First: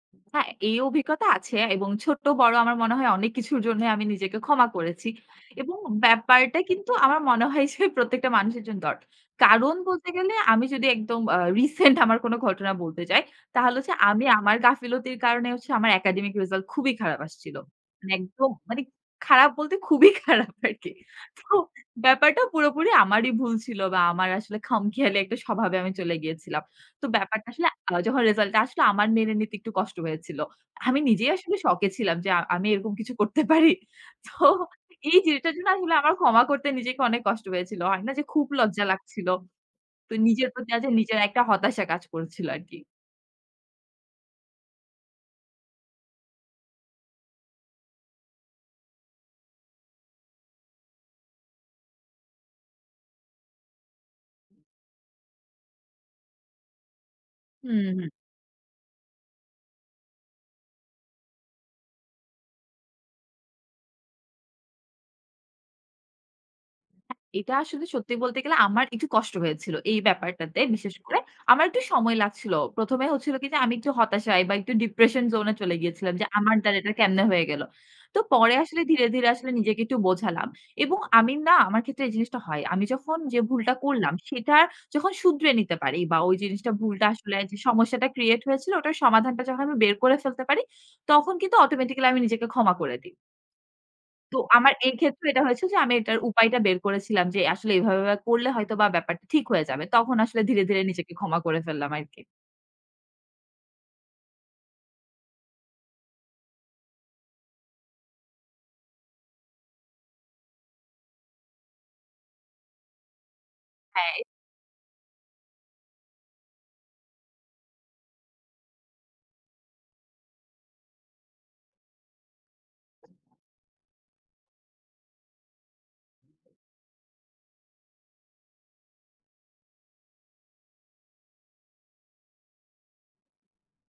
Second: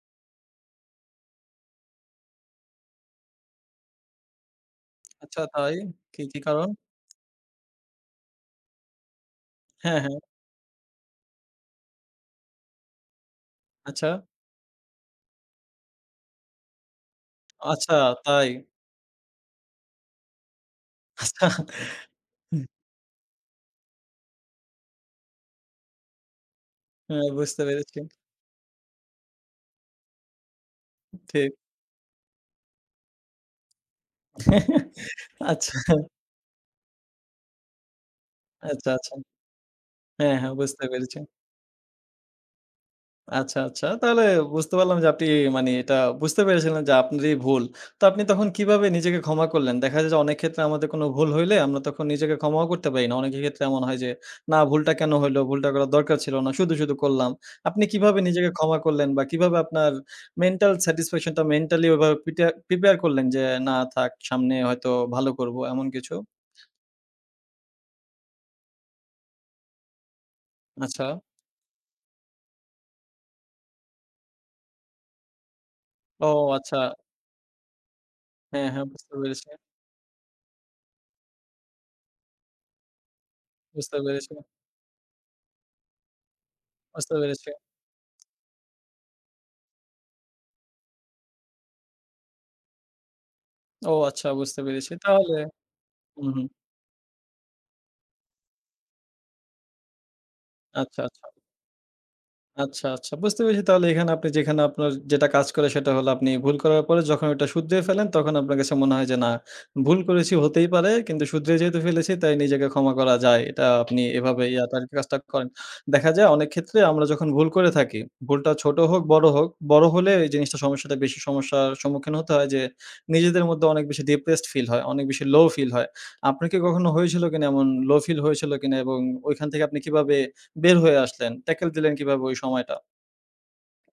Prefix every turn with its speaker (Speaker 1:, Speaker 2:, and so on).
Speaker 1: হ্যাঁ, এই অভিজ্ঞতা আছে। এবং ছোট্ট বড় আমার মনে হয় অনেক কিছুর জন্যই আমি নিজেকে ক্ষমা করেছি।
Speaker 2: আচ্ছা, তাই
Speaker 1: এবং
Speaker 2: কি, কি
Speaker 1: ব্যাপারটা
Speaker 2: কারণ?
Speaker 1: কিন্তু আমার মনে হয় যে, প্রত্যেকটা মানুষের জন্য দরকার। কারণ
Speaker 2: হ্যাঁ,
Speaker 1: বলতে
Speaker 2: হ্যাঁ।
Speaker 1: গেলে আমি যদি একদম আ রিসেন্ট আমার কোন ঘটনা বলতে চাই, তাহলে হচ্ছে
Speaker 2: আচ্ছা।
Speaker 1: আমি আমার গাফিলতির কারণে হচ্ছে আমার একাডেমিক রিসাল্ট খুবই খারাপ আসছিল।
Speaker 2: আচ্ছা,
Speaker 1: মানে
Speaker 2: তাই।
Speaker 1: একদম মানে খারাপ বলতে খুবই খারাপ আরকি।
Speaker 2: আচ্ছা,
Speaker 1: তো
Speaker 2: হু।
Speaker 1: ব্যাপারটা পুরোপুরি আমারই ভুল ছিল বা আমার আসলে খাম খেয়ালি একটা স্বভাবে আমি চলে গিয়েছিলাম। তো
Speaker 2: হ্যাঁ,
Speaker 1: ব্যাপারটা
Speaker 2: বুঝতে
Speaker 1: আসলে
Speaker 2: পেরেছি।
Speaker 1: যখন রিসাল্ট টা আসলো আমার মেনে নিতে একটু কষ্ট হয়েছিল। আমি নিজেই
Speaker 2: ঠিক।
Speaker 1: আসলে শকে ছিলাম যে আমি এরকম কিছু করতে পারি। তো এই যেটার জন্য
Speaker 2: আচ্ছা।
Speaker 1: আসলে আমার ক্ষমা করতে নিজেকে অনেক কষ্ট হয়েছিল। হয়না যে খুব লজ্জা
Speaker 2: আচ্ছা, আচ্ছা।
Speaker 1: লাগছিল। তো
Speaker 2: হ্যাঁ,
Speaker 1: নিজের
Speaker 2: হ্যাঁ
Speaker 1: প্রতি
Speaker 2: বুঝতে পেরেছি।
Speaker 1: নিজের একটা হতাশা কাজ করছিল আরকি।
Speaker 2: আচ্ছা, আচ্ছা। তাহলে বুঝতে পারলাম যে আপনি মানে এটা বুঝতে পেরেছিলেন যে আপনারই ভুল। তো আপনি তখন কিভাবে নিজেকে ক্ষমা করলেন দেখা যায় যে, অনেক ক্ষেত্রে আমাদের কোন ভুল হইলে আমরা তখন নিজেকে ক্ষমাও করতে পারি না। অনেকের ক্ষেত্রে এমন হয় যে, না ভুলটা কেন হইল, ভুলটা করার দরকার ছিল না। শুধু, শুধু করলাম। আপনি
Speaker 1: হুম, হুম।
Speaker 2: কিভাবে নিজেকে ক্ষমা করলেন বা কিভাবে আপনার মেন্টাল স্যাটিসফ্যাকশন টা মেন্টালি ওভাবে প্রিটা প্রিপেয়ার করলেন যে, না থাক সামনে হয়তো ভালো করব এমন কিছু।
Speaker 1: এটা আসলে সত্যি বলতে গেলে আমার একটু কষ্ট হয়েছিল এই ব্যাপারটাতে বিশেষ
Speaker 2: আচ্ছা।
Speaker 1: করে আমার একটু সময় লাগছিল। প্রথমে হচ্ছিল কি যে, আমি একটু হতাশা বা একটু ডিপ্রেশন জোন এ চলে গিয়েছিলাম
Speaker 2: ও!
Speaker 1: যে, আমার
Speaker 2: আচ্ছা।
Speaker 1: দ্বারা এটা কেমনে হয়ে গেল। তো পরে
Speaker 2: হ্যাঁ,
Speaker 1: আসলে
Speaker 2: হ্যাঁ,
Speaker 1: ধীরে,
Speaker 2: বুঝতে
Speaker 1: ধীরে
Speaker 2: পেরেছি।
Speaker 1: আসলে নিজেকে একটু বোঝালাম। এবং আমি না আমার ক্ষেত্রে এই জিনিসটা হয়। আমি যখন যে ভুলটা
Speaker 2: বুঝতে
Speaker 1: করলাম,
Speaker 2: পেরেছি।
Speaker 1: সেটা যখন শুধরে নিতে পারি বা ওই জিনিসটা ভুলটা
Speaker 2: বুঝতে
Speaker 1: আসলে
Speaker 2: পেরেছি।
Speaker 1: যে সমস্যাটা ক্রিয়েট হয়েছিল ওটার সমাধানটা যখন আমি বের করে ফেলতে পারি, তখন কিন্তু অটোমেটিক্যালি আমি নিজেকে ক্ষমা করে দিই।
Speaker 2: ও! আচ্ছা
Speaker 1: তো
Speaker 2: বুঝতে
Speaker 1: আমার
Speaker 2: পেরেছি
Speaker 1: এই ক্ষেত্রে
Speaker 2: তাহলে
Speaker 1: এটা হয়েছিল যে, আমি এটার
Speaker 2: হু, হুম।
Speaker 1: উপায়টা বের করেছিলাম যে আসলে এভাবে, এভাবে করলে হয়তো বা ব্যাপারটা ঠিক হয়ে যাবে। তখন আসলে ধীরে, ধীরে
Speaker 2: আচ্ছা,
Speaker 1: নিজেকে
Speaker 2: আচ্ছা।
Speaker 1: ক্ষমা করে ফেললাম আরকি।
Speaker 2: আচ্ছা, আচ্ছা বুঝতে পেরেছি তাহলে এখানে আপনি যেখানে আপনার যেটা কাজ করে সেটা হলো আপনি ভুল করার পরে যখন এটা শুধরিয়ে ফেলেন তখন আপনার কাছে মনে হয় যে, না, ভুল করেছি হতেই পারে। কিন্তু শুধরে যেহেতু ফেলেছি তাই নিজেকে ক্ষমা করা যায়। এটা আপনি
Speaker 1: হ্যাঁ।
Speaker 2: এভাবে তার কাজটা করেন। দেখা যায় অনেক ক্ষেত্রে আমরা যখন ভুল করে থাকি, ভুলটা ছোট হোক, বড় হোক, বড় হলে জিনিসটা সমস্যাটা বেশি সমস্যার সম্মুখীন হতে হয় যে, নিজেদের মধ্যে অনেক বেশি ডিপ্রেসড ফিল হয়। অনেক বেশি লো ফিল হয়। আপনাকে কি কখনো হয়েছিল কিনা এমন লো ফিল হয়েছিল কিনা এবং ঐখান থেকে আপনি কিভাবে বের হয়ে আসলেন, ট্যাকল দিলেন কিভাবে ওই সময়টা?